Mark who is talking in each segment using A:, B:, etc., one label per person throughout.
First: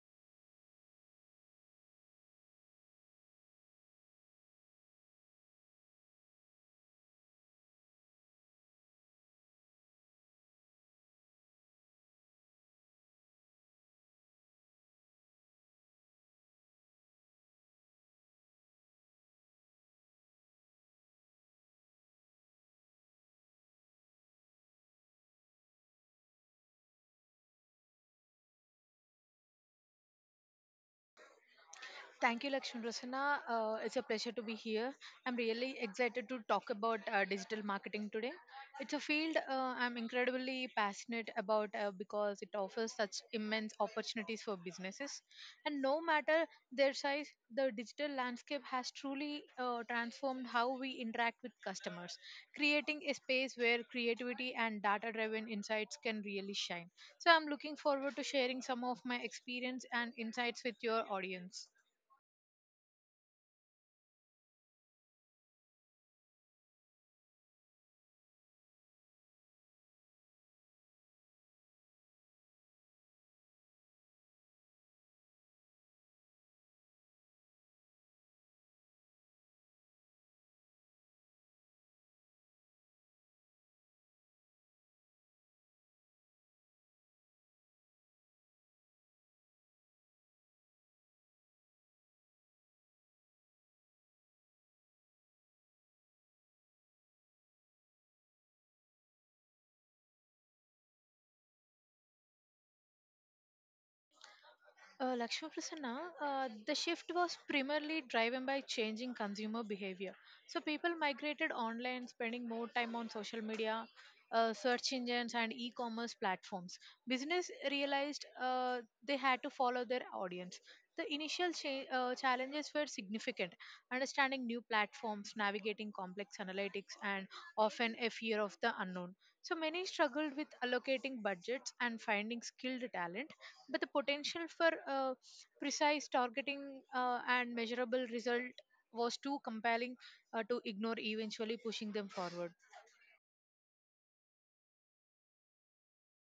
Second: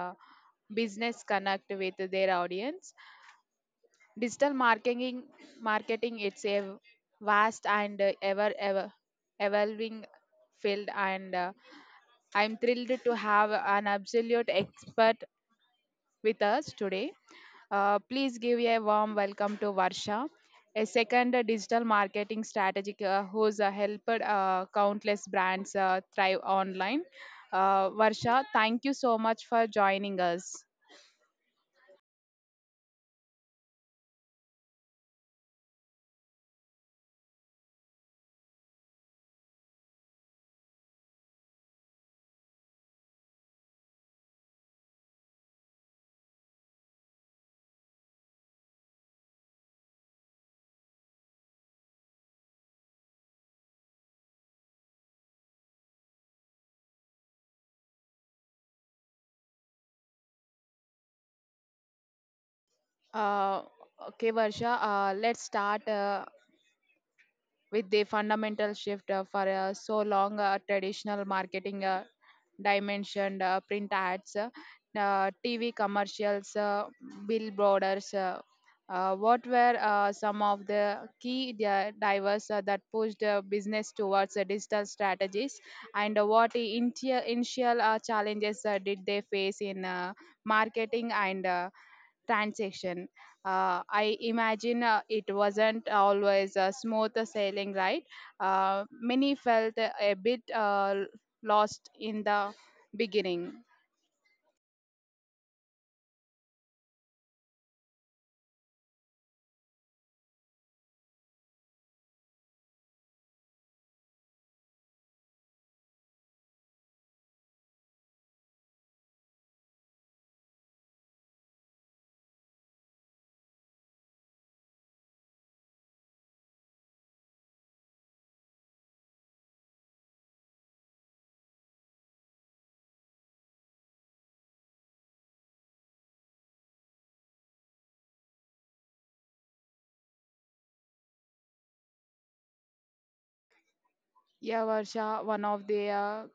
A: business connect with their audience. Digital marketing, marketing. It's a vast and ever evolving field, and I'm thrilled to have an absolute expert with us today. Please give a warm welcome to Varsha, a second digital marketing strategist who's helped countless brands thrive online. Varsha, thank you so much for joining us.
B: Thank you, Lakshmi Prasanna. It's a pleasure to be here. I'm really excited to talk about digital marketing today. It's a field I'm incredibly passionate about because it offers such immense opportunities for businesses. And no matter their size, the digital landscape has truly transformed how we interact with customers, creating a space where creativity and data driven insights can really shine. So I'm looking forward to sharing some of my experience and insights with your audience.
A: Uh, okay, Varsha, let's start. With the fundamental shift for so long traditional marketing dimensioned print ads, TV commercials, billboards. What were some of the key drivers that pushed business towards digital strategies, and what initial challenges did they face in marketing and transaction. I imagine it wasn't always a smooth sailing, right? Many felt a bit lost in the beginning.
B: Lakshmi Prasanna, the shift was primarily driven by changing consumer behavior. So people migrated online, spending more time on social media, search engines, and e-commerce platforms. Business realized they had to follow their audience. The initial challenges were significant: understanding new platforms, navigating complex analytics, and often a fear of the unknown. So many struggled with allocating budgets and finding skilled talent but the potential for precise targeting and measurable result was too compelling to ignore, eventually pushing them forward.
A: Yeah, Varsha, one of the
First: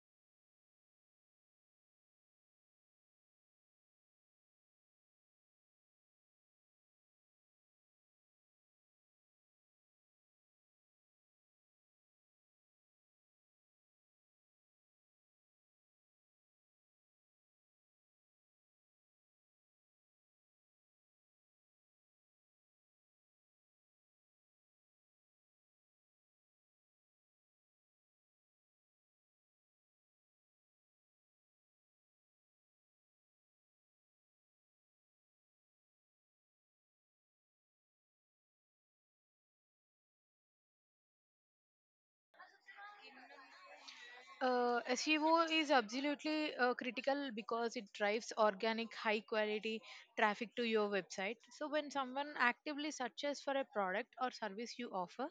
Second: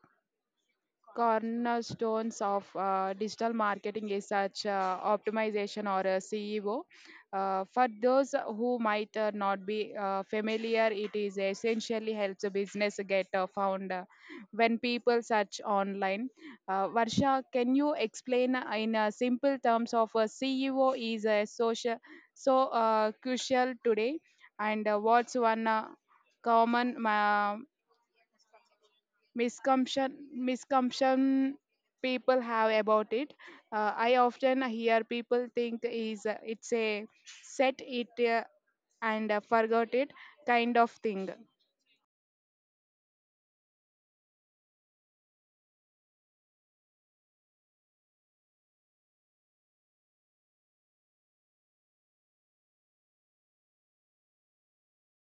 A: cornerstones of digital marketing is such optimization or a CEO, for those who might not be familiar, it is essentially helps a business get found when people search online. Varsha, can you explain in simple terms of a CEO is a social so crucial today, and what's one common misconception people have about it? I often hear people think is it's a set it and forgot it kind of thing.
B: SEO is absolutely critical because it drives organic, high quality traffic to your website. So, when someone actively searches for a product or service you offer,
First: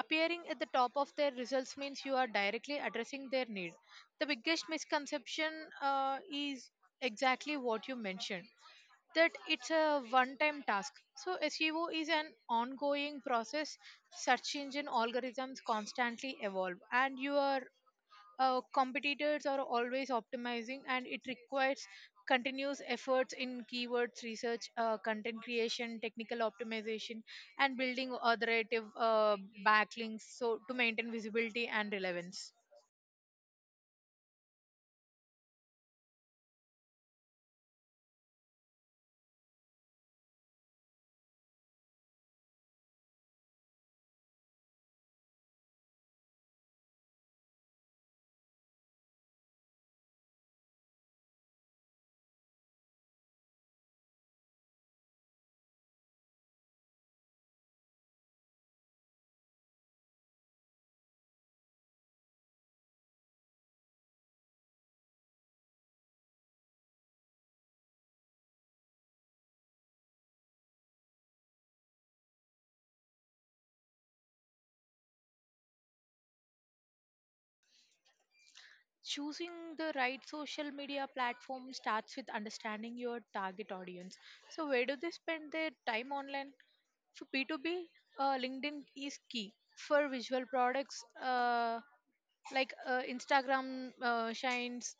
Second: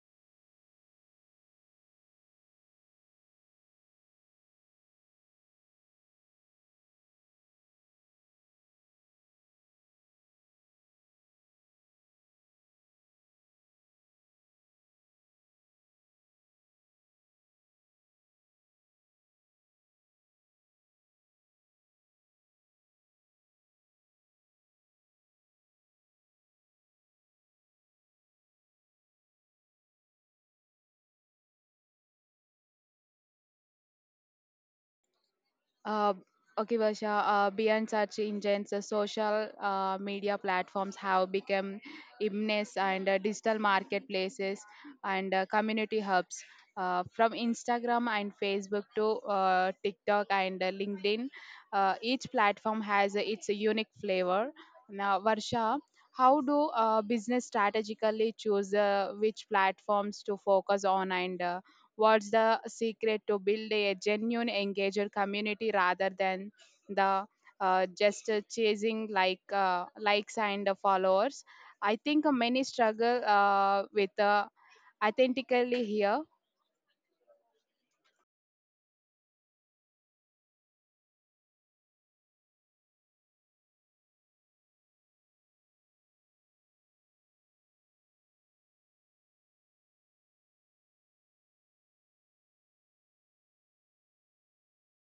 B: appearing at the top of their results means you are directly addressing their need. The biggest misconception is exactly what you mentioned that it's a one time task. So SEO is an ongoing process. Search engine algorithms constantly evolve, and your competitors are always optimizing, and it requires continuous efforts in keywords research, content creation, technical optimization, and building authoritative backlinks so to maintain visibility and relevance.
A: Uh, okay, Basha, beyond such engines, social media platforms have become immense and digital marketplaces and community hubs. From Instagram and Facebook to TikTok and LinkedIn, each platform has its unique flavor. Now, Varsha, how do business strategically choose which platforms to focus on, and what's the secret to build a genuine engager community rather than the just chasing like likes and followers? I think many struggle with authentically here.
B: Choosing the right social media platform starts with understanding your target audience. So, where do they spend their time online? For B2B, LinkedIn is key. For visual products, like Instagram shines.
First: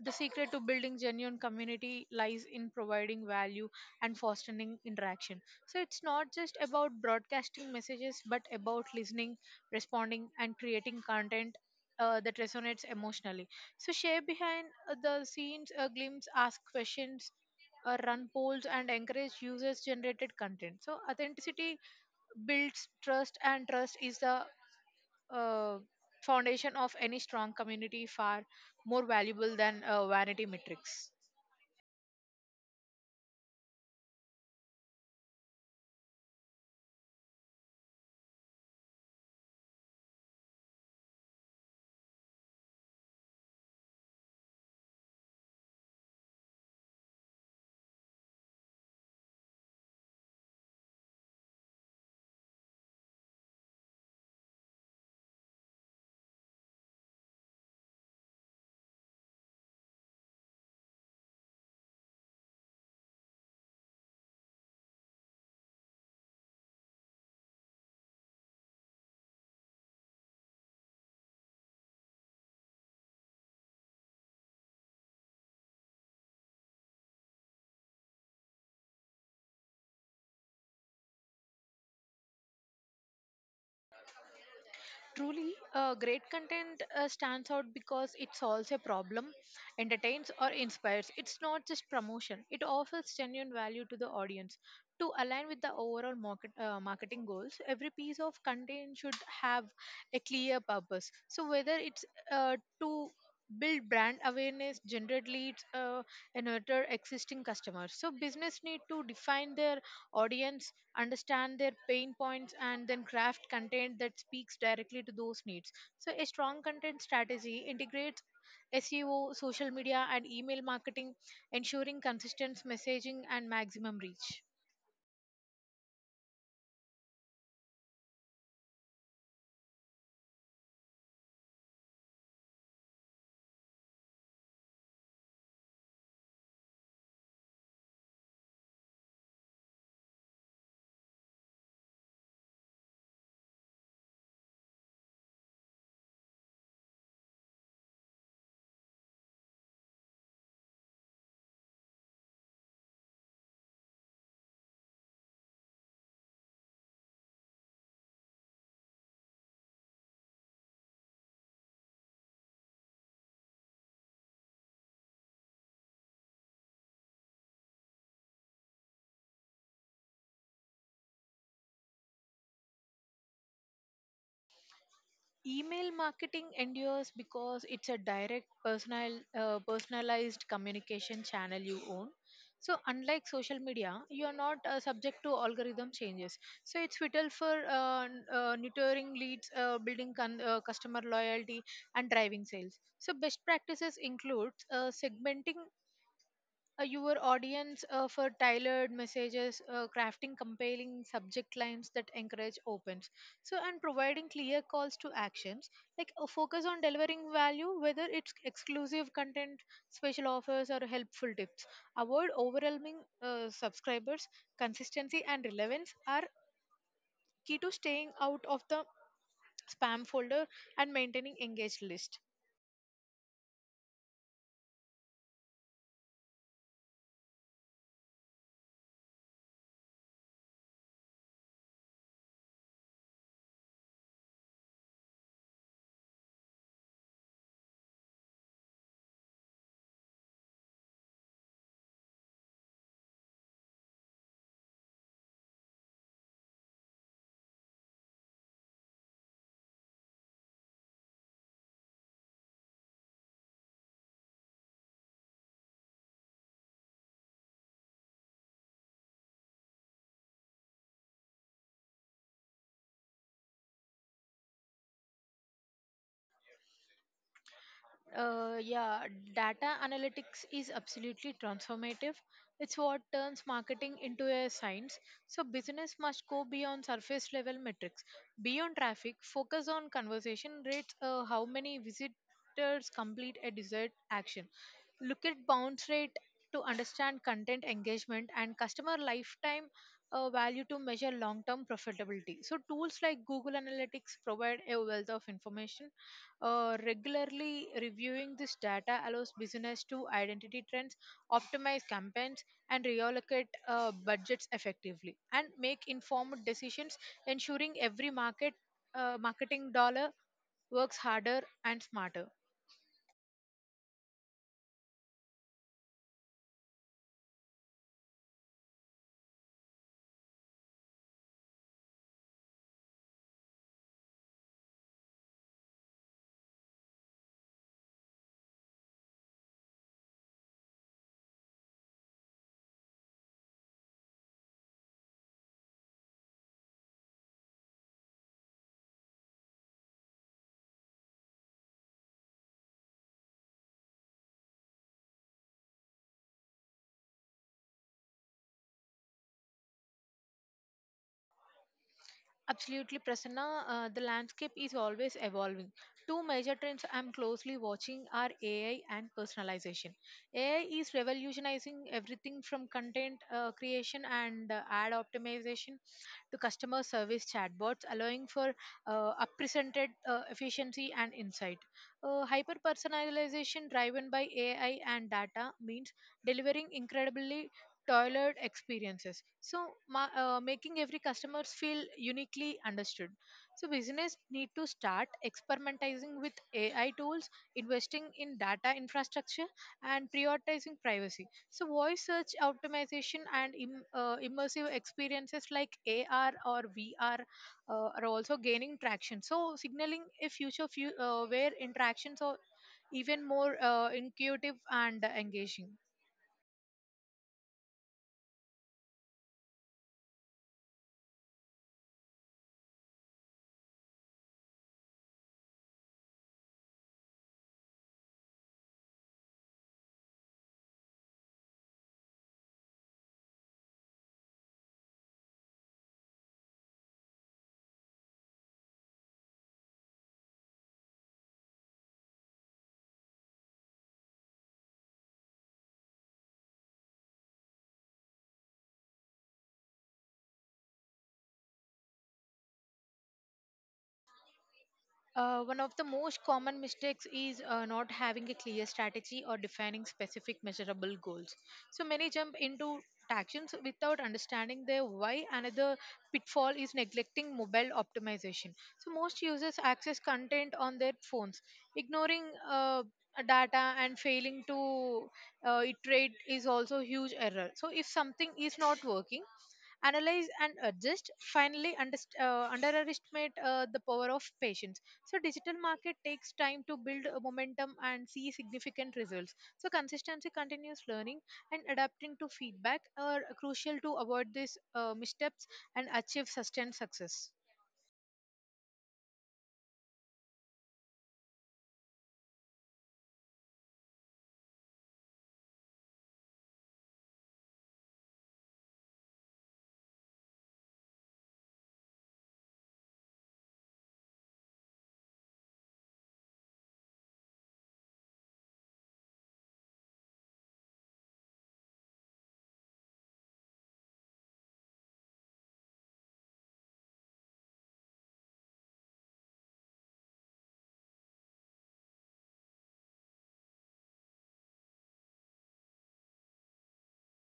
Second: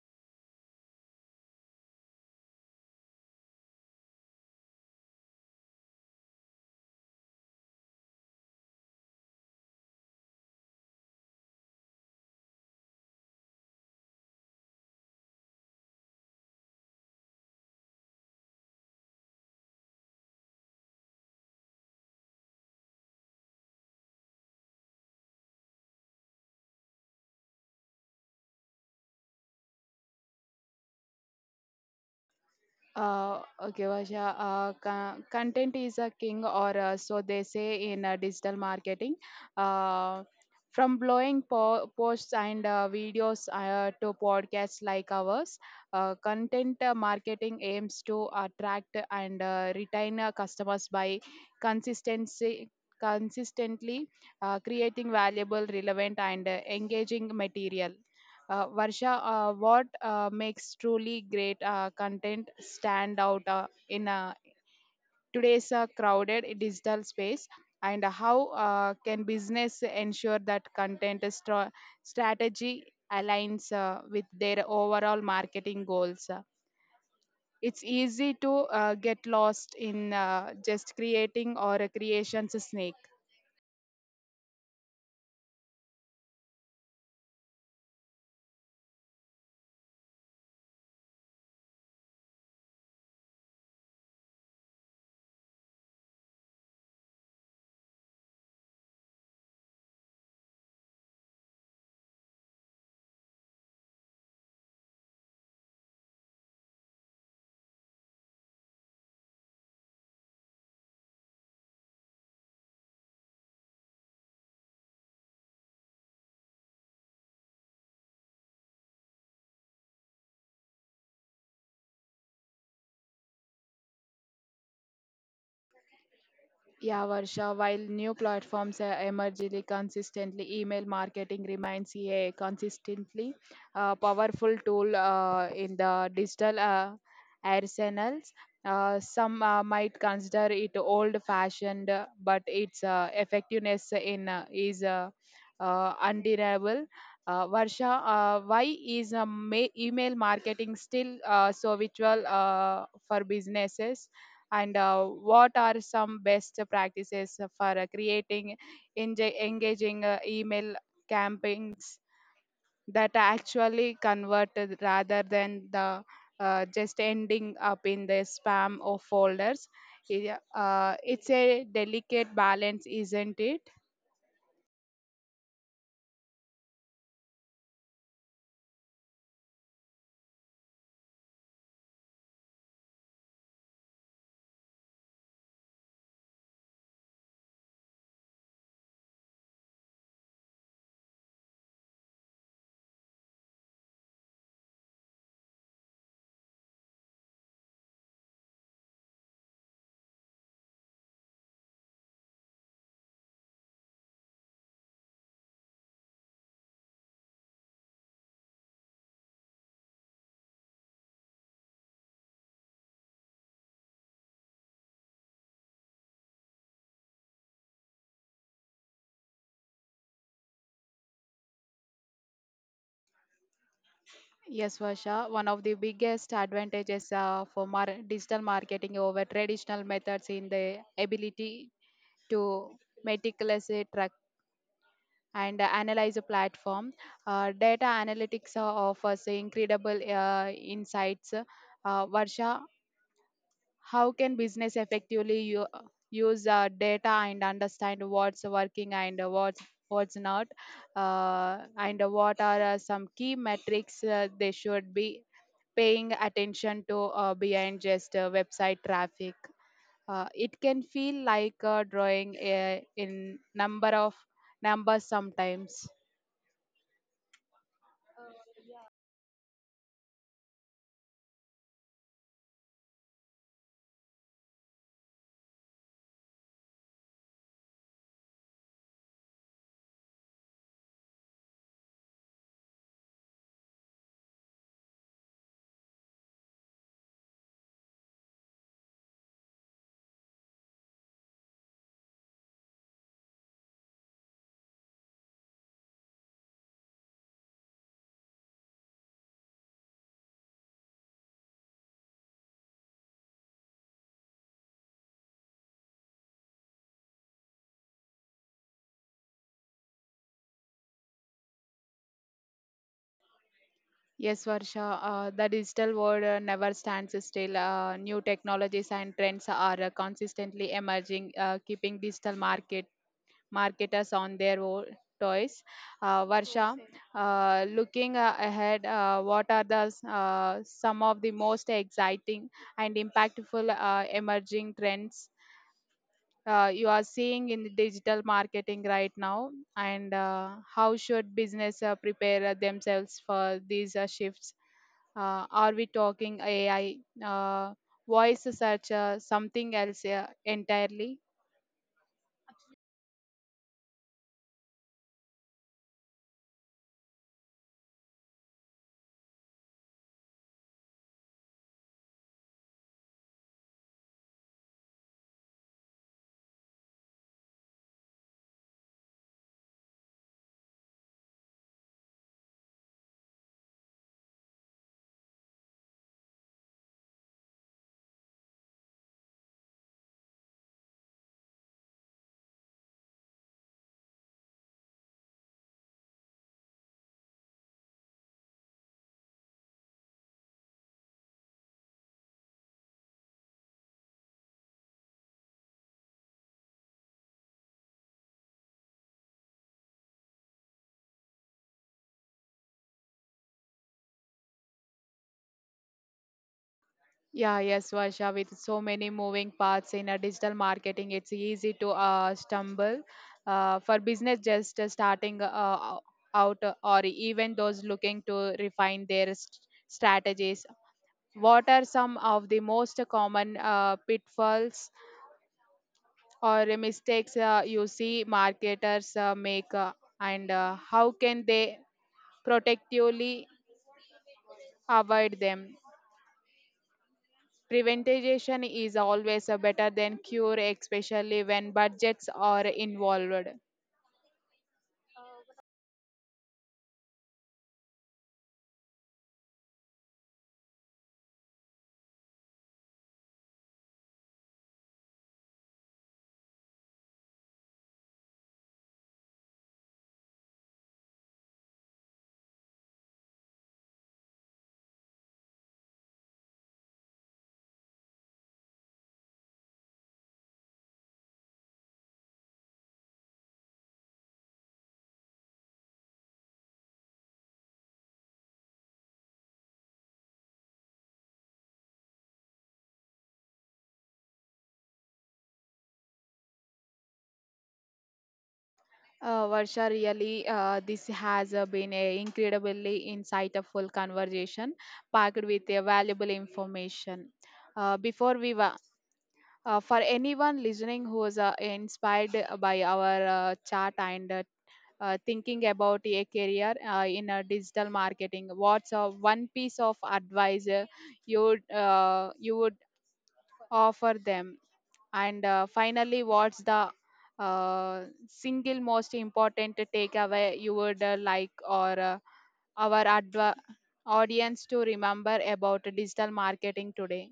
B: The secret to building genuine community lies in providing value and fostering interaction. So it's not just about broadcasting messages, but about listening, responding, and creating content that resonates emotionally. So share behind the scenes a glimpse, ask questions, run polls, and encourage users-generated content. So authenticity builds trust, and trust is the uh, foundation of any strong community far more valuable than vanity metrics.
A: Okay, Vasha. Content is a king, or so they say in digital marketing. Uh, from blowing posts and videos to podcasts like ours, content marketing aims to attract and retain customers by consistency, consistently creating valuable, relevant, and engaging material. Varsha, what makes truly great content stand out in today's crowded digital space? And how can business ensure that content strategy aligns with their overall marketing goals? It's easy to get lost in just creating or a creation's snake.
B: Truly, great content stands out because it solves a problem, entertains, or inspires. It's not just promotion, it offers genuine value to the audience. To align with the overall marketing goals, every piece of content should have a clear purpose. So, whether it's uh, to build brand awareness, generate leads, and nurture existing customers. So, business need to define their audience understand their pain points and then craft content that speaks directly to those needs, so a strong content strategy integrates SEO, social media, and email marketing, ensuring consistent messaging and maximum reach.
A: Yeah, Varsha, while new platforms are emerging consistently, email marketing remains a consistently powerful tool in the digital arsenals. Some might consider it old-fashioned, but its effectiveness in is undeniable. Varsha, why is email marketing still so virtual for businesses? And what are some best practices for creating engaging email campaigns that actually convert rather than the just ending up in the spam or folders? Yeah, it's a delicate balance, isn't it?
B: Email marketing endures because it's a direct personalized communication channel you own. So unlike social media, you are not subject to algorithm changes. So it's vital for nurturing leads, building customer loyalty, and driving sales. So best practices include segmenting your audience for tailored messages, crafting compelling subject lines that encourage opens. So, and providing clear calls to actions, like a focus on delivering value, whether it's exclusive content, special offers, or helpful tips. Avoid overwhelming subscribers. Consistency and relevance are key to staying out of the spam folder and maintaining engaged list.
A: Yes, Vasha, one of the biggest advantages for digital marketing over traditional methods in the ability to meticulously track and analyzer platform. Data analytics offers incredible insights. Varsha, how can business effectively use data and understand what's working and what's not, and what are some key metrics they should be paying attention to behind just website traffic? It can feel like drawing in numbers sometimes.
B: Yeah, data analytics is absolutely transformative. It's what turns marketing into a science. So, business must go beyond surface level metrics. Beyond traffic, focus on conversion rates, how many visitors complete a desired action. Look at bounce rate to understand content engagement and customer lifetime value to measure long term profitability. So, tools like Google Analytics provide a wealth of information. Regularly reviewing this data allows business to identify trends, optimize campaigns, and reallocate budgets effectively, and make informed decisions, ensuring every marketing dollar works harder and smarter.
A: Yes, Varsha, the digital world never stands still. New technologies and trends are consistently emerging, keeping digital market marketers on their toes. Varsha, looking ahead, what are some of the most exciting and impactful emerging trends you are seeing in the digital marketing right now, and how should business prepare themselves for these shifts? Are we talking AI? Uh, voice search, something else entirely?
B: Absolutely, Prasanna. The landscape is always evolving. Two major trends I'm closely watching are AI and personalization. AI is revolutionizing everything from content creation and ad optimization to customer service chatbots, allowing for unprecedented efficiency and insight. Hyper personalization driven by AI and data means delivering incredibly tailored experiences. So, making every customers feel uniquely understood. So, business need to start experimenting with AI tools, investing in data infrastructure, and prioritizing privacy, so voice search optimization and immersive experiences like AR or VR are also gaining traction. So, signaling a future where interactions are even more intuitive and engaging.
A: Yeah, yes, Varsha, with so many moving parts in a digital marketing, it's easy to stumble. For business just starting out or even those looking to refine their strategies, what are some of the most common pitfalls or mistakes you see marketers make, and how can they protectively avoid them? Prevention is always a better than cure, especially when budgets are involved.
B: One of the most common mistakes is not having a clear strategy or defining specific measurable goals. So many jump into actions without understanding their why. Another pitfall is neglecting mobile optimization. So most users access content on their phones, ignoring uh, data and failing to iterate is also huge error. So if something is not working, analyze and adjust. Finally, underestimate the power of patience, so digital market takes time to build a momentum and see significant results, so consistency, continuous learning, and adapting to feedback are crucial to avoid these missteps and achieve sustained success.
A: Varsha, really, this has been an incredibly insightful conversation packed with a valuable information. Before we for anyone listening who is inspired by our chat and thinking about a career in a digital marketing, what's a one piece of advice you would offer them, and finally, what's the uh, single most important takeaway you would like or our audience to remember about digital marketing today?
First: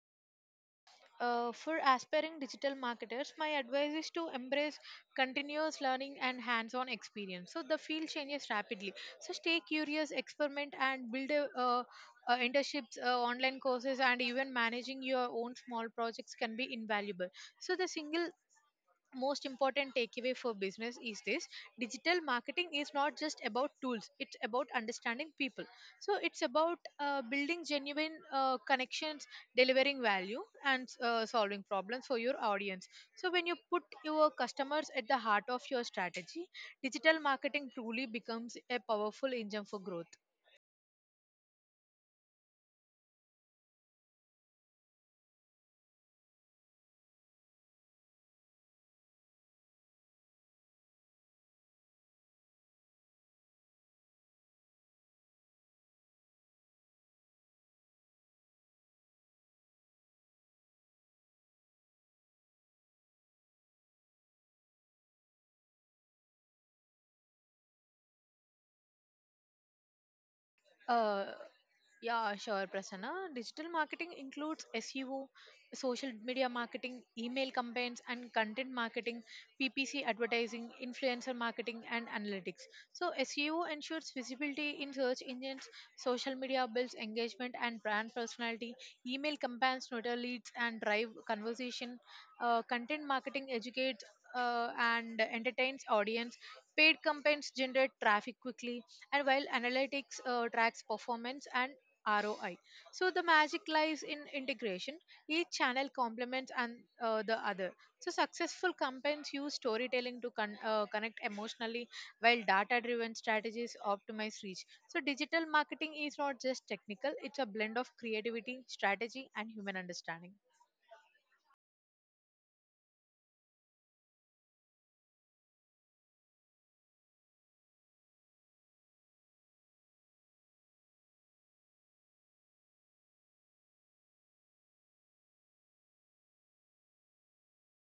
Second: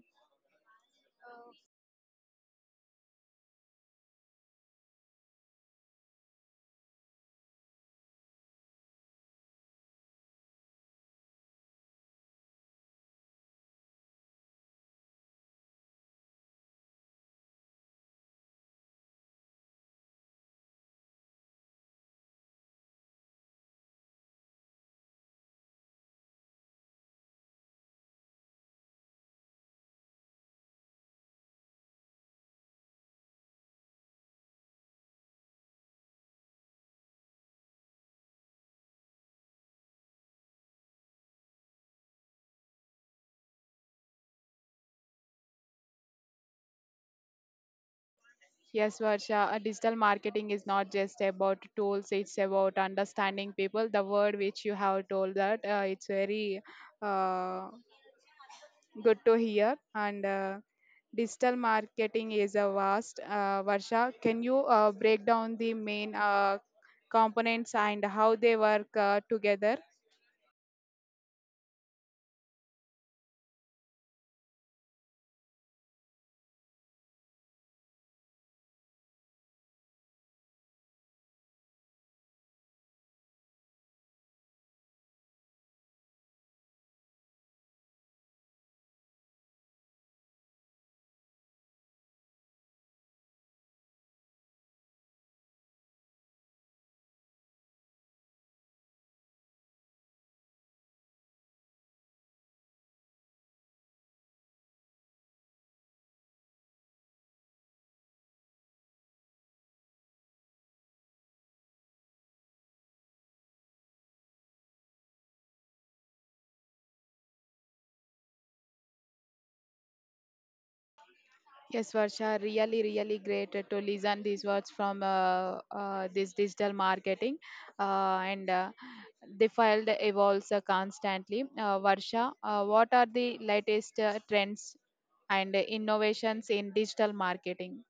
B: For aspiring digital marketers, my advice is to embrace continuous learning and hands on experience. So, the field changes rapidly. So, stay curious, experiment, and build internships, online courses, and even managing your own small projects can be invaluable. So, the single most important takeaway for business is this: digital marketing is not just about tools, it's about understanding people, so it's about building genuine connections, delivering value, and solving problems for your audience, so when you put your customers at the heart of your strategy, digital marketing truly becomes a powerful engine for growth.
A: Yes, Varsha, digital marketing is not just about tools, it's about understanding people. The word which you have told that it's very uh, good to hear. And digital marketing is a vast. Varsha, can you break down the main components and how they work together?
B: uh, Yeah, sure, Prasanna. Digital marketing includes SEO, social media marketing, email campaigns, and content marketing, PPC advertising, influencer marketing, and analytics. So, SEO ensures visibility in search engines, social media builds engagement and brand personality, email campaigns, nurture leads, and drive conversation. Content marketing educates and entertains audience. Paid campaigns generate traffic quickly, and while analytics tracks performance and ROI. So the magic lies in integration. Each channel complements and the other. So successful campaigns use storytelling to connect emotionally, while data-driven strategies optimize reach. So digital marketing is not just technical; it's a blend of creativity, strategy, and human understanding.
A: Yes, Varsha, really, really great to listen these words from this digital marketing, and the field evolves constantly. Varsha, what are the latest trends and innovations in digital marketing?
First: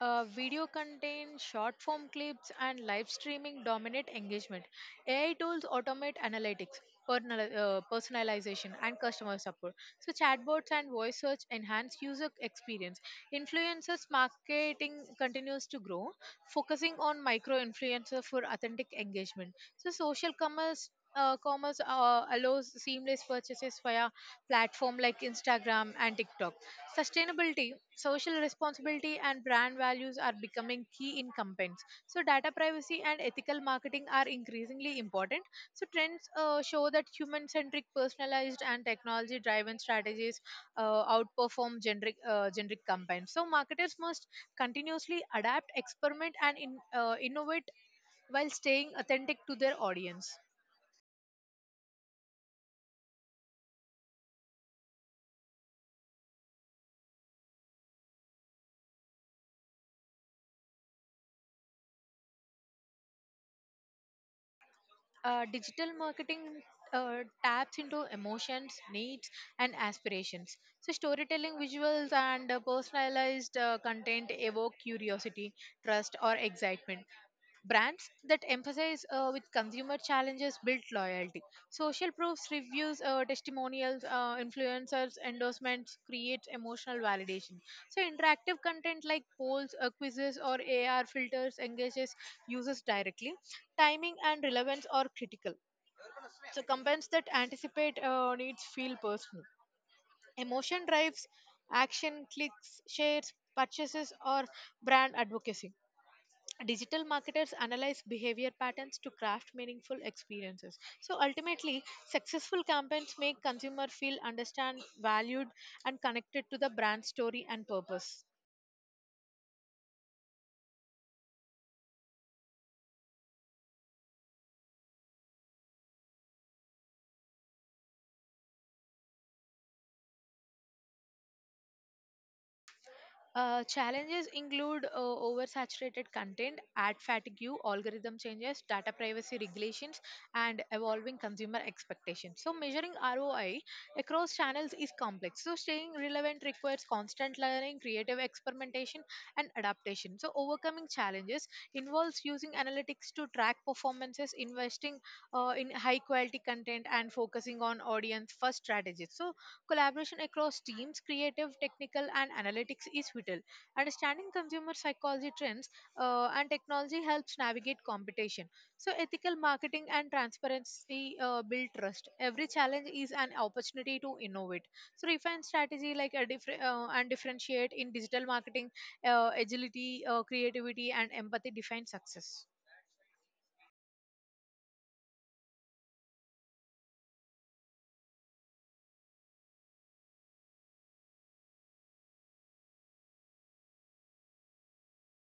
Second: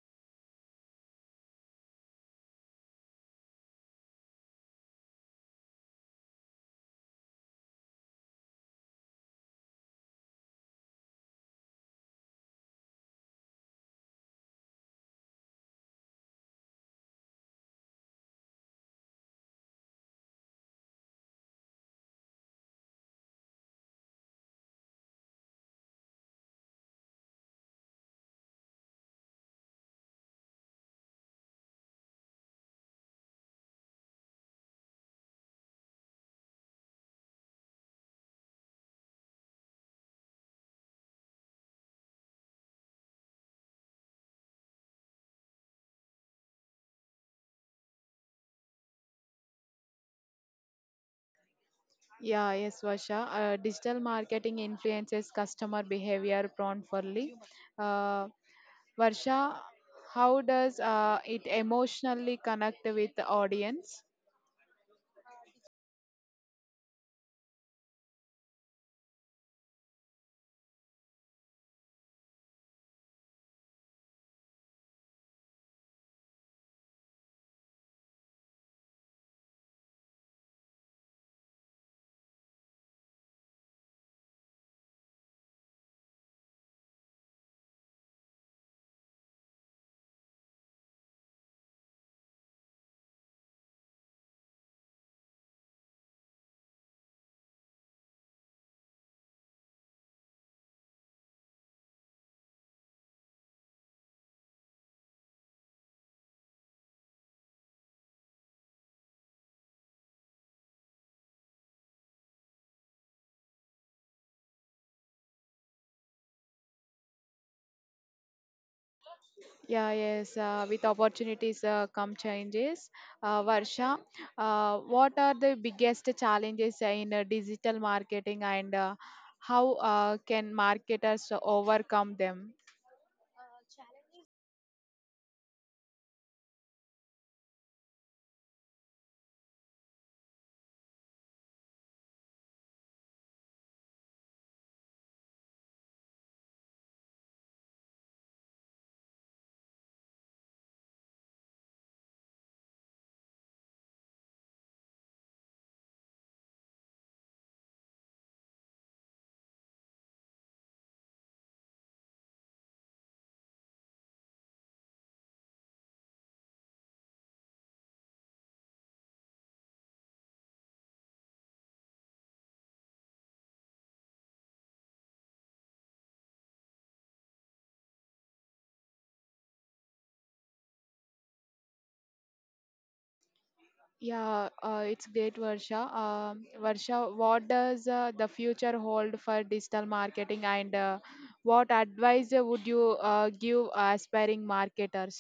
B: Video content, short form clips, and live streaming dominate engagement. AI tools automate analytics, personalization, and customer support. So, chatbots and voice search enhance user experience. Influencers marketing continues to grow, focusing on micro influencer for authentic engagement. So, social commerce. Commerce allows seamless purchases via platform like Instagram and TikTok. Sustainability, social responsibility, and brand values are becoming key incumbents. So, data privacy and ethical marketing are increasingly important. So, trends show that human centric, personalized, and technology driven strategies outperform generic campaigns. So, marketers must continuously adapt, experiment, and innovate while staying authentic to their audience.
A: Yeah, yes, Varsha. Digital marketing influences customer behavior profoundly. Uh, Varsha, how does it emotionally connect with the audience?
B: Digital marketing uh, taps into emotions, needs, and aspirations. So, storytelling visuals and personalized content evoke curiosity, trust, or excitement. Brands that emphasize with consumer challenges build loyalty. Social proofs, reviews, testimonials, influencers, endorsements create emotional validation. So interactive content like polls, quizzes, or AR filters engages users directly. Timing and relevance are critical. So campaigns that anticipate needs feel personal. Emotion drives action, clicks, shares, purchases, or brand advocacy. Digital marketers analyze behavior patterns to craft meaningful experiences. So ultimately, successful campaigns make consumer feel understand, valued, and connected to the brand story and purpose.
A: Yeah, yes, with opportunities come changes. Varsha, what are the biggest challenges in digital marketing, and how can marketers overcome them?
B: Challenges include oversaturated content, ad fatigue, algorithm changes, data privacy regulations, and evolving consumer expectations. So, measuring ROI across channels is complex. So, staying relevant requires constant learning, creative experimentation, and adaptation. So, overcoming challenges involves using analytics to track performances, investing in high quality content, and focusing on audience first strategies. So, collaboration across teams, creative, technical, and analytics is vital. Understanding consumer psychology trends and technology helps navigate competition. So, ethical marketing and transparency build trust. Every challenge is an opportunity to innovate. So, refine strategy like a different and differentiate in digital marketing, agility, creativity, and empathy define success.
A: Yeah, it's great, Varsha. Varsha, what does the future hold for digital marketing, and what advice would you give aspiring marketers?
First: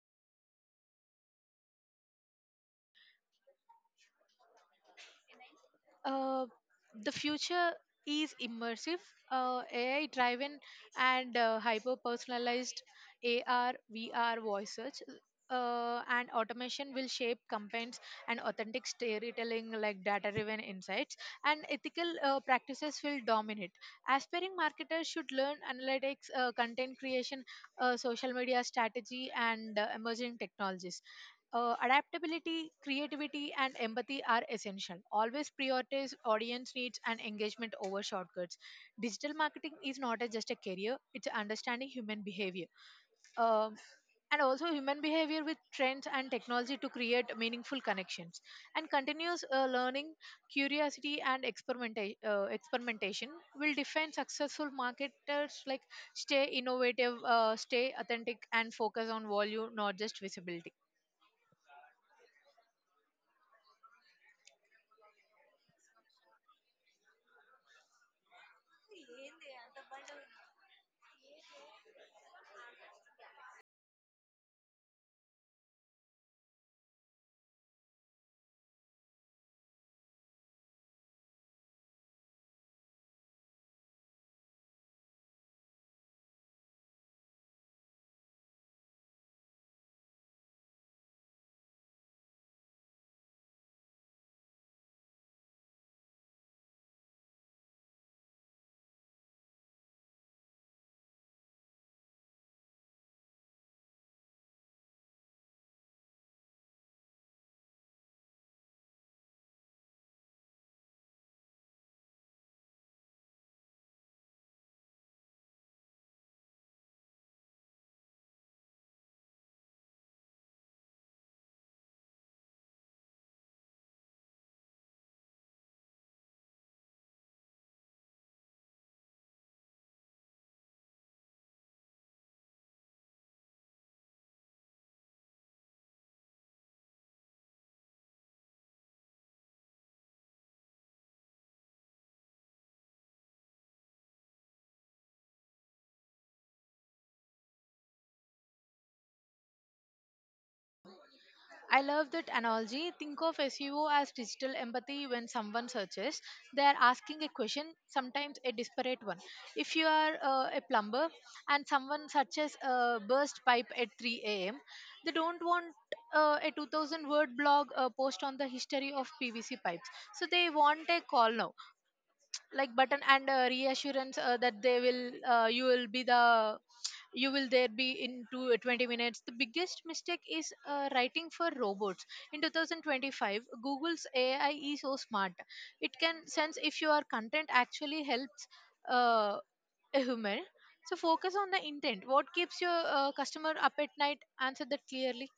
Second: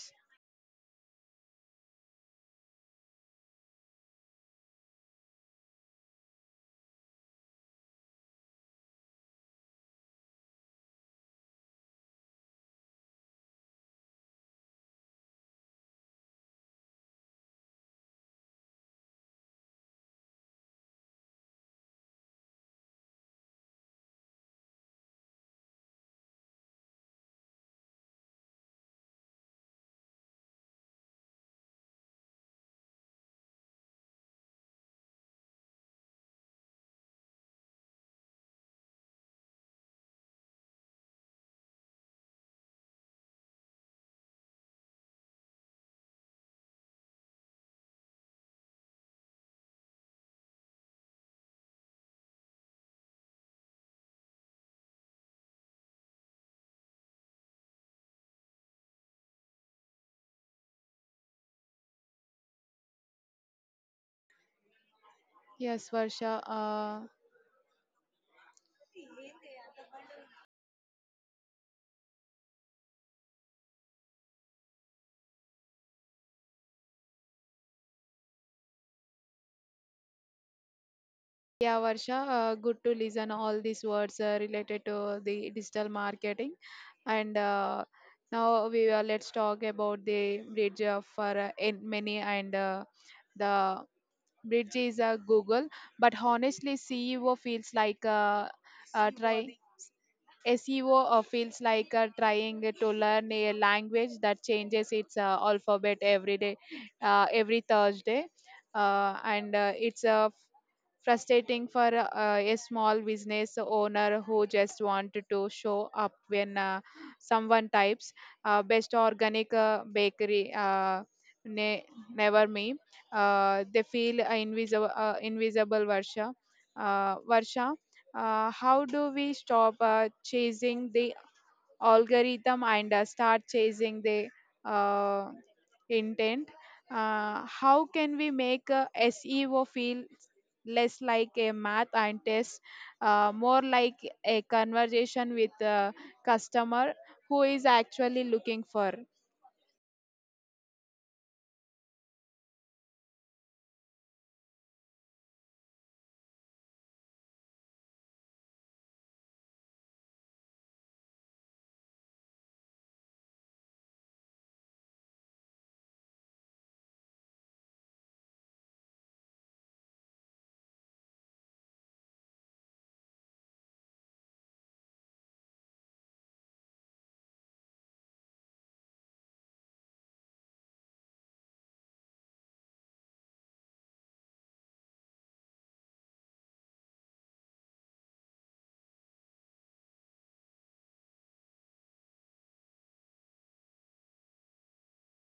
B: uh, the future is immersive, AI driven, and hyper personalized. AR, VR voice search. And automation will shape campaigns and authentic storytelling like data driven insights and ethical practices will dominate. Aspiring marketers should learn analytics, content creation, social media strategy, and emerging technologies. Adaptability, creativity, and empathy are essential. Always prioritize audience needs and engagement over shortcuts. Digital marketing is not just a career, it's understanding human behavior. Um and also human behavior with trends and technology to create meaningful connections. And continuous learning, curiosity, and experimentation will define successful marketers. Like, stay innovative, stay authentic, and focus on value, not just visibility.
A: Yes, Varsha. Yeah, Varsha, good to listen all these words related to the digital marketing. And now we let's talk about the bridge for in many, and the bridge is Google. But honestly, CEO feels like trying. SEO feels like trying to learn a language that changes its alphabet every day, every Thursday, and it's frustrating for a small business owner who just wanted to show up when someone types best organic bakery ne- never me. They feel invisible, Varsha. Varsha, how do we stop chasing the algorithm, and start chasing the uh, intent? How can we make SEO feel less like a math and test, more like a conversation with a customer who is actually looking for?
B: I love that analogy. Think of SEO as digital empathy. When someone searches, they are asking a question, sometimes a disparate one. If you are a plumber and someone searches a burst pipe at 3 a.m., they don't want a 2000 word blog post on the history of PVC pipes. So they want a call now like button and reassurance that they will you will be the you will there be in 20 minutes. The biggest mistake is writing for robots. In 2025, Google's AI is so smart it can sense if your content actually helps uh, a human. So focus on the intent. What keeps your customer up at night? Answer that clearly.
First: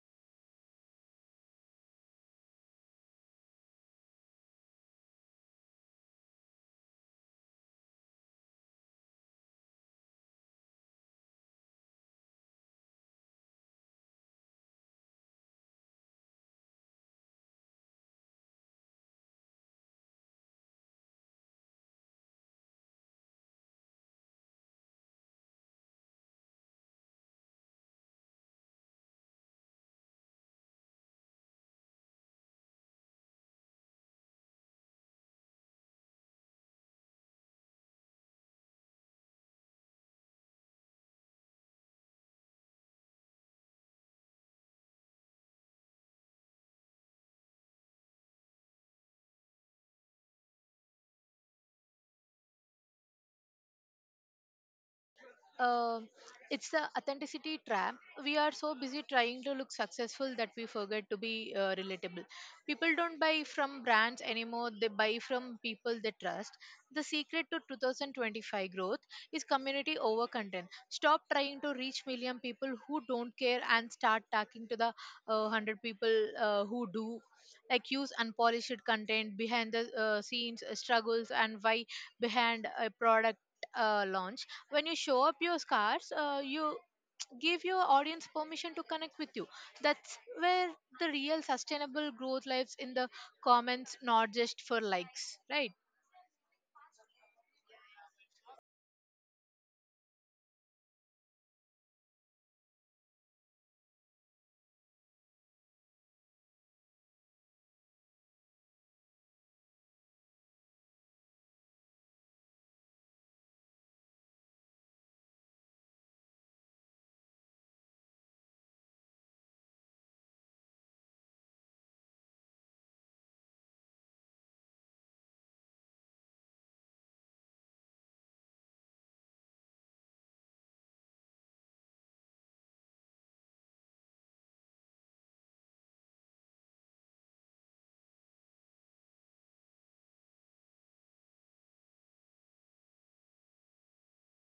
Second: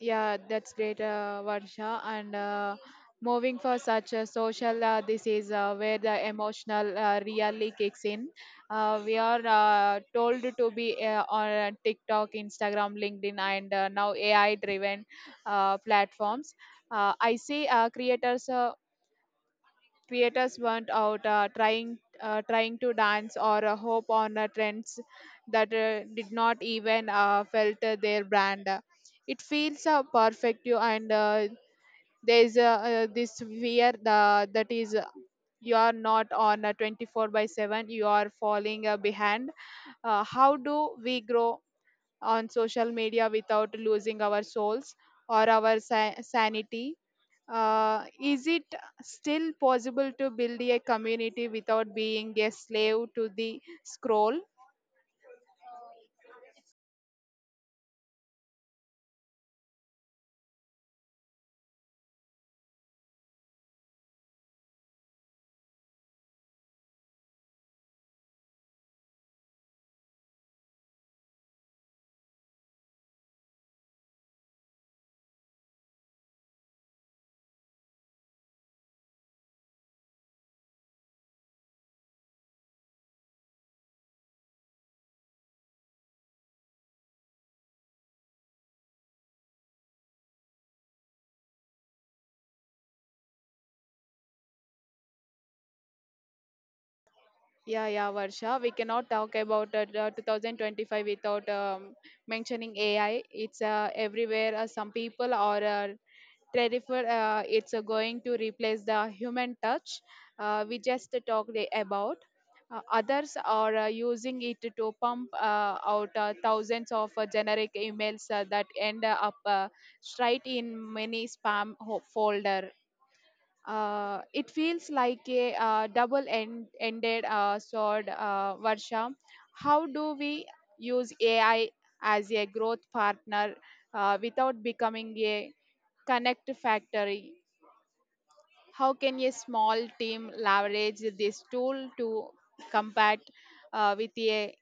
A: Yeah, that's great, Varsha. And moving for such a social, this is where the emotional really kicks in. We are told to be on TikTok, Instagram, LinkedIn, and now AI-driven platforms. I see creators weren't out trying to dance or hope on trends that did not even felt their brand. It feels perfect you, and there's this fear that is you are not on a 24 by 7, you are falling behind. How do we grow on social media without losing our souls or our sanity? Is it still possible to build a community without being a slave to the scroll?
B: uh, it's the authenticity trap. We are so busy trying to look successful that we forget to be relatable. People don't buy from brands anymore, they buy from people they trust. The secret to 2025 growth is community over content. Stop trying to reach million people who don't care and start talking to the 100 people who do. Like, use unpolished content, behind the scenes, struggles, and why behind a product launch. When you show up your scars, you give your audience permission to connect with you. That's where the real sustainable growth lives, in the comments, not just for likes, right?
A: Yeah, yeah, Varsha. We cannot talk about the 2025 without mentioning AI. It's everywhere. Some people are Terrifier, it's going to replace the human touch we just talked about. Others are using it to pump out thousands of generic emails that end up straight in many spam folder. It feels like a double-ended sword, Varsha. How do we use AI as a growth partner without becoming a connect factory? How can a small team leverage this tool to combat with a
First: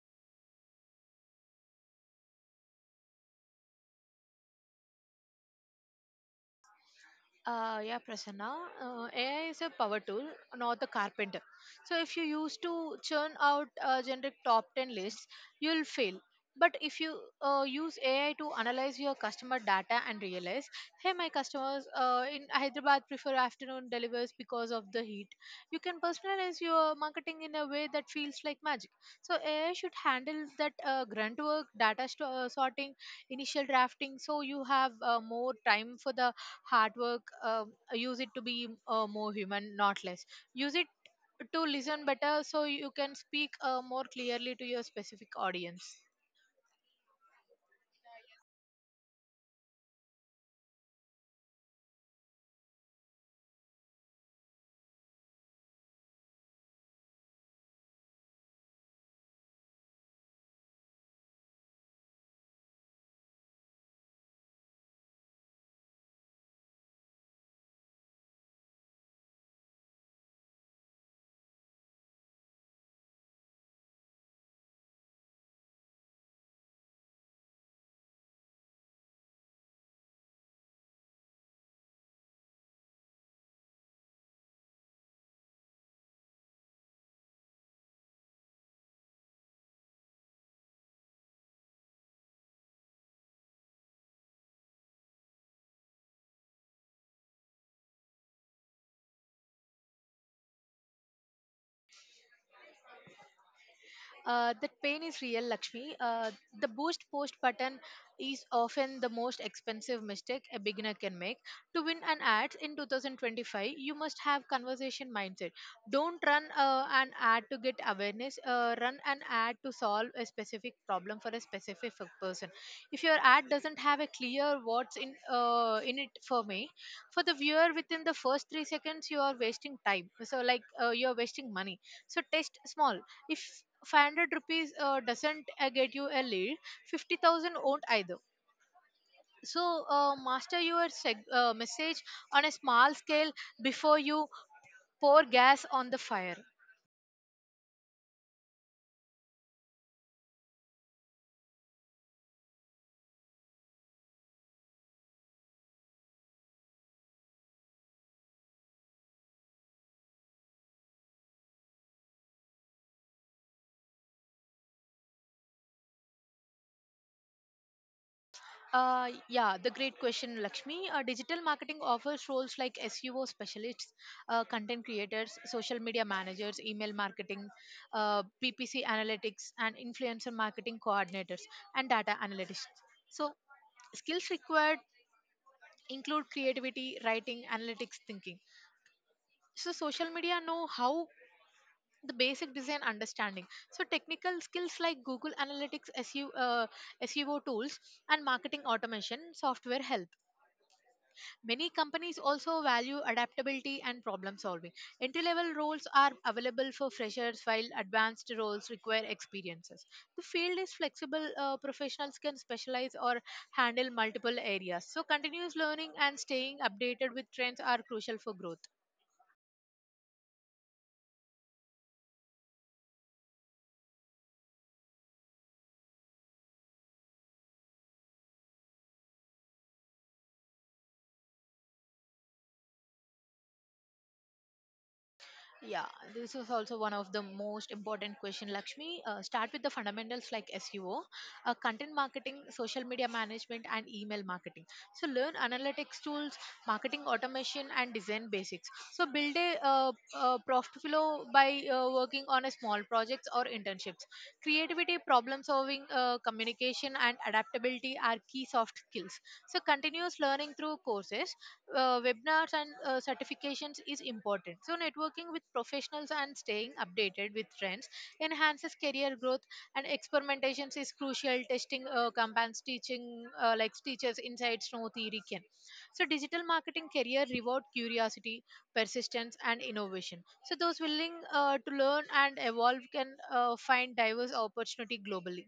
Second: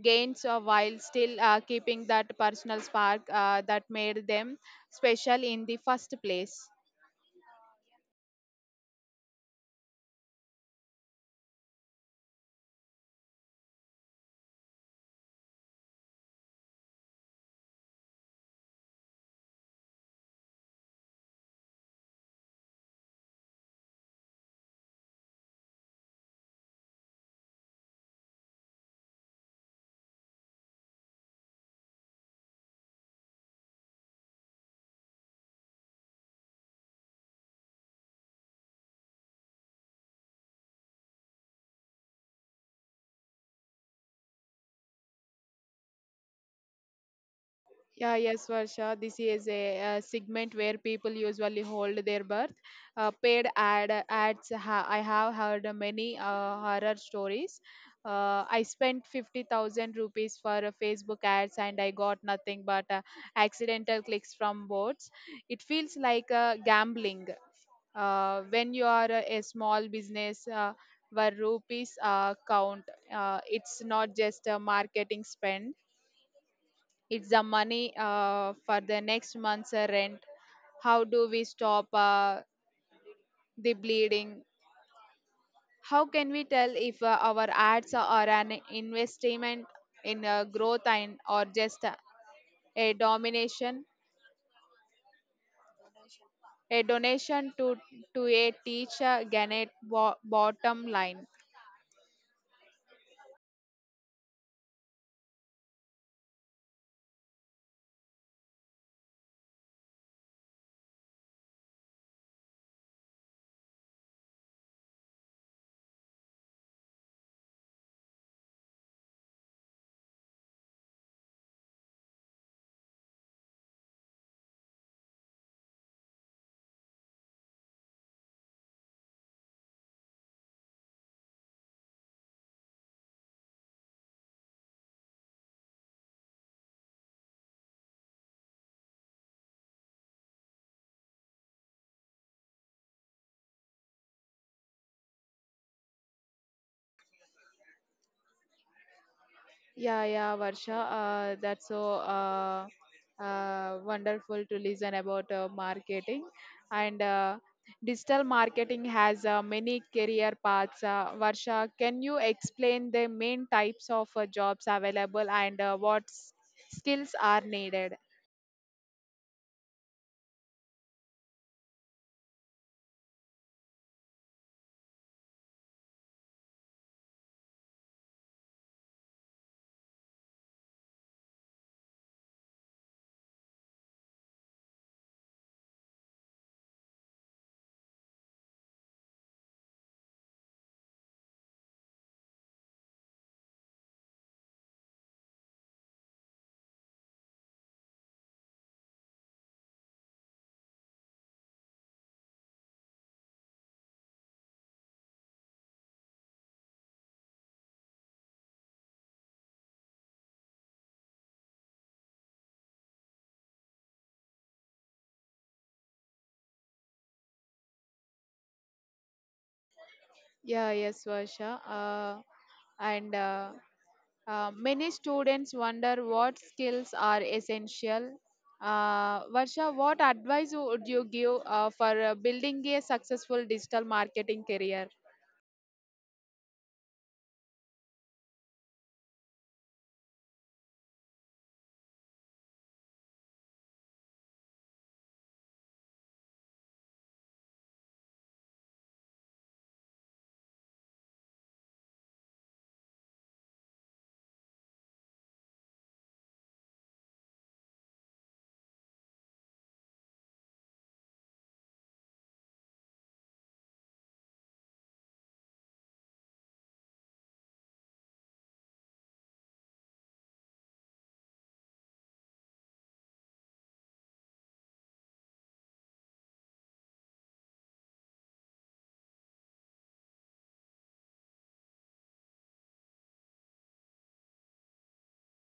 A: gains while still keeping that personal spark that made them special in the first place?
B: Yeah, Prasanna. AI is a power tool, not a carpenter. So if you used to churn out a generic top 10 list, you'll fail. But if you use AI to analyze your customer data and realize, hey, my customers in Hyderabad prefer afternoon delivers because of the heat, you can personalize your marketing in a way that feels like magic. So AI should handle that grunt work, sorting, initial drafting, so you have more time for the hard work. Use it to be more human, not less. Use it to listen better so you can speak more clearly to your specific audience.
A: Yeah, yes, Varsha. This is a segment where people usually hold their birth. Paid ad ads. I have heard many horror stories. I spent 50,000 rupees for Facebook ads, and I got nothing but accidental clicks from bots. It feels like gambling. When you are a small business where rupees count, it's not just a marketing spend, it's the money for the next month's rent. How do we stop the bleeding? How can we tell if our ads are an investment in growth, and or just a domination, a donation to a teacher ganet bottom line?
B: That pain is real, Lakshmi. The boost post button is often the most expensive mistake a beginner can make. To win an ad in 2025, you must have conversation mindset. Don't run an ad to get awareness. Run an ad to solve a specific problem for a specific person. If your ad doesn't have a clear what's in it for me, for the viewer within the first 3 seconds, you are wasting time. So like, you are wasting money. So test small. If 500 rupees doesn't get you a lead, 50,000 won't either. So master your message on a small scale before you pour gas on the fire.
A: Yeah, yeah, Varsha. That's so wonderful to listen about marketing. And digital marketing has many career paths. Varsha, can you explain the main types of jobs available, and what skills are needed?
B: Yeah, the great question, Lakshmi. Digital marketing offers roles like SEO specialists, content creators, social media managers, email marketing, PPC analytics, and influencer marketing coordinators, and data analytics. So, skills required include creativity, writing, analytics thinking. So social media know how the basic design understanding. So technical skills like Google Analytics, SEO, SEO tools, and marketing automation software help. Many companies also value adaptability and problem solving. Entry level roles are available for freshers, while advanced roles require experiences. The field is flexible. Professionals can specialize or handle multiple areas. So, continuous learning and staying updated with trends are crucial for growth.
A: Yeah, yes, Varsha. And many students wonder what skills are essential. Varsha, what advice would you give for building a successful digital marketing career?
B: Yeah, this is also one of the most important question, Lakshmi. Start with the fundamentals like SEO, content marketing, social media management, and email marketing. So learn analytics tools, marketing automation, and design basics. So build a profit flow by working on a small projects or internships. Creativity, problem solving, communication, and adaptability are key soft skills. So continuous learning through courses, webinars, and certifications is important. So, networking with professionals and staying updated with trends enhances career growth, and experimentations is crucial. Testing campaigns, teaching like teachers insights no theory can. So, digital marketing career reward curiosity, persistence, and innovation. So, those willing to learn and evolve can find diverse opportunity globally.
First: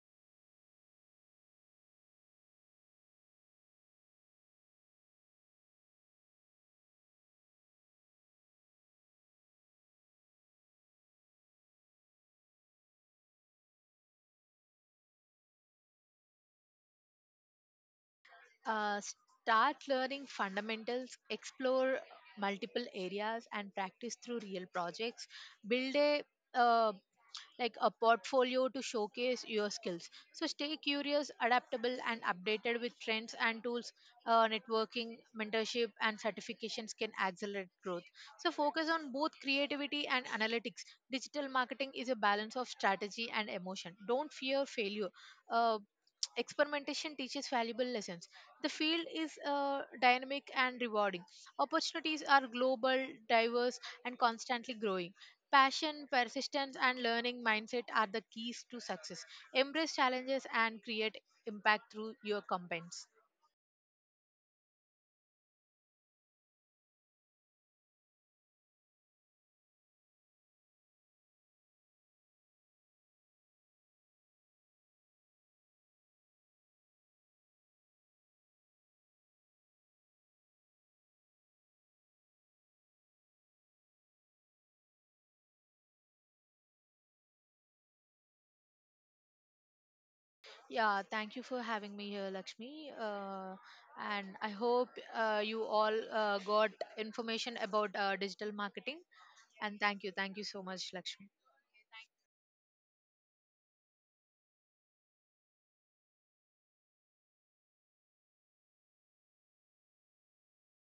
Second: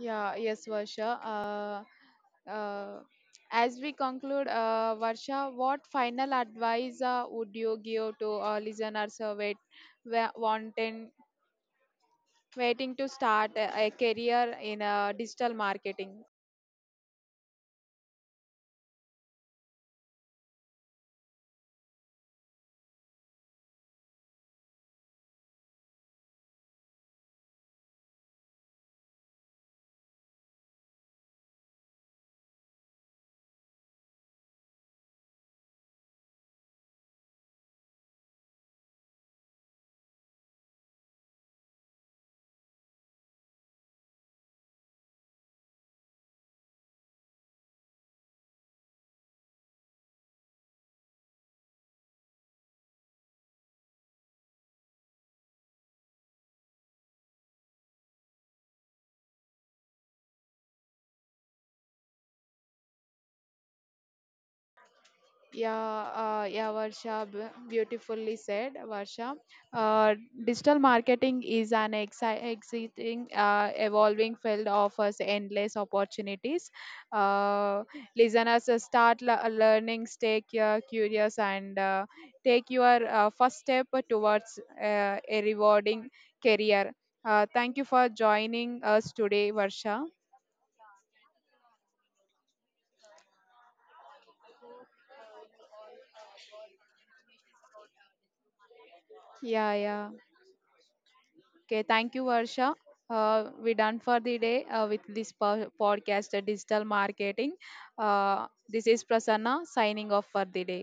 A: Yeah, yes, Varsha. As we conclude, Varsha, what final advice would you give to our listeners wanting, waiting to start a career in digital marketing?
B: Uh, Start learning fundamentals, explore multiple areas, and practice through real projects. Build a, uh, like a portfolio to showcase your skills. So stay curious, adaptable, and updated with trends and tools. Networking, mentorship, and certifications can accelerate growth. So focus on both creativity and analytics. Digital marketing is a balance of strategy and emotion. Don't fear failure. Uh, Experimentation teaches valuable lessons. The field is dynamic and rewarding. Opportunities are global, diverse, and constantly growing. Passion, persistence, and learning mindset are the keys to success. Embrace challenges and create impact through your campaigns.
A: Yeah, yeah, Varsha, beautifully said, Varsha. Uh, digital marketing is an exciting, evolving field, offers endless opportunities. Uh, listeners start learning, stay curious, and take your first step towards a rewarding career. Thank you for joining us today, Varsha.
B: Yeah, thank you for having me here, Lakshmi. And I hope you all got information about digital marketing.
A: Yeah,
B: And
A: yeah.
B: thank you so much, Lakshmi.
A: Okay, thank you, Varsha. We done for the day with this podcast, digital marketing. This is Prasanna signing off for the day.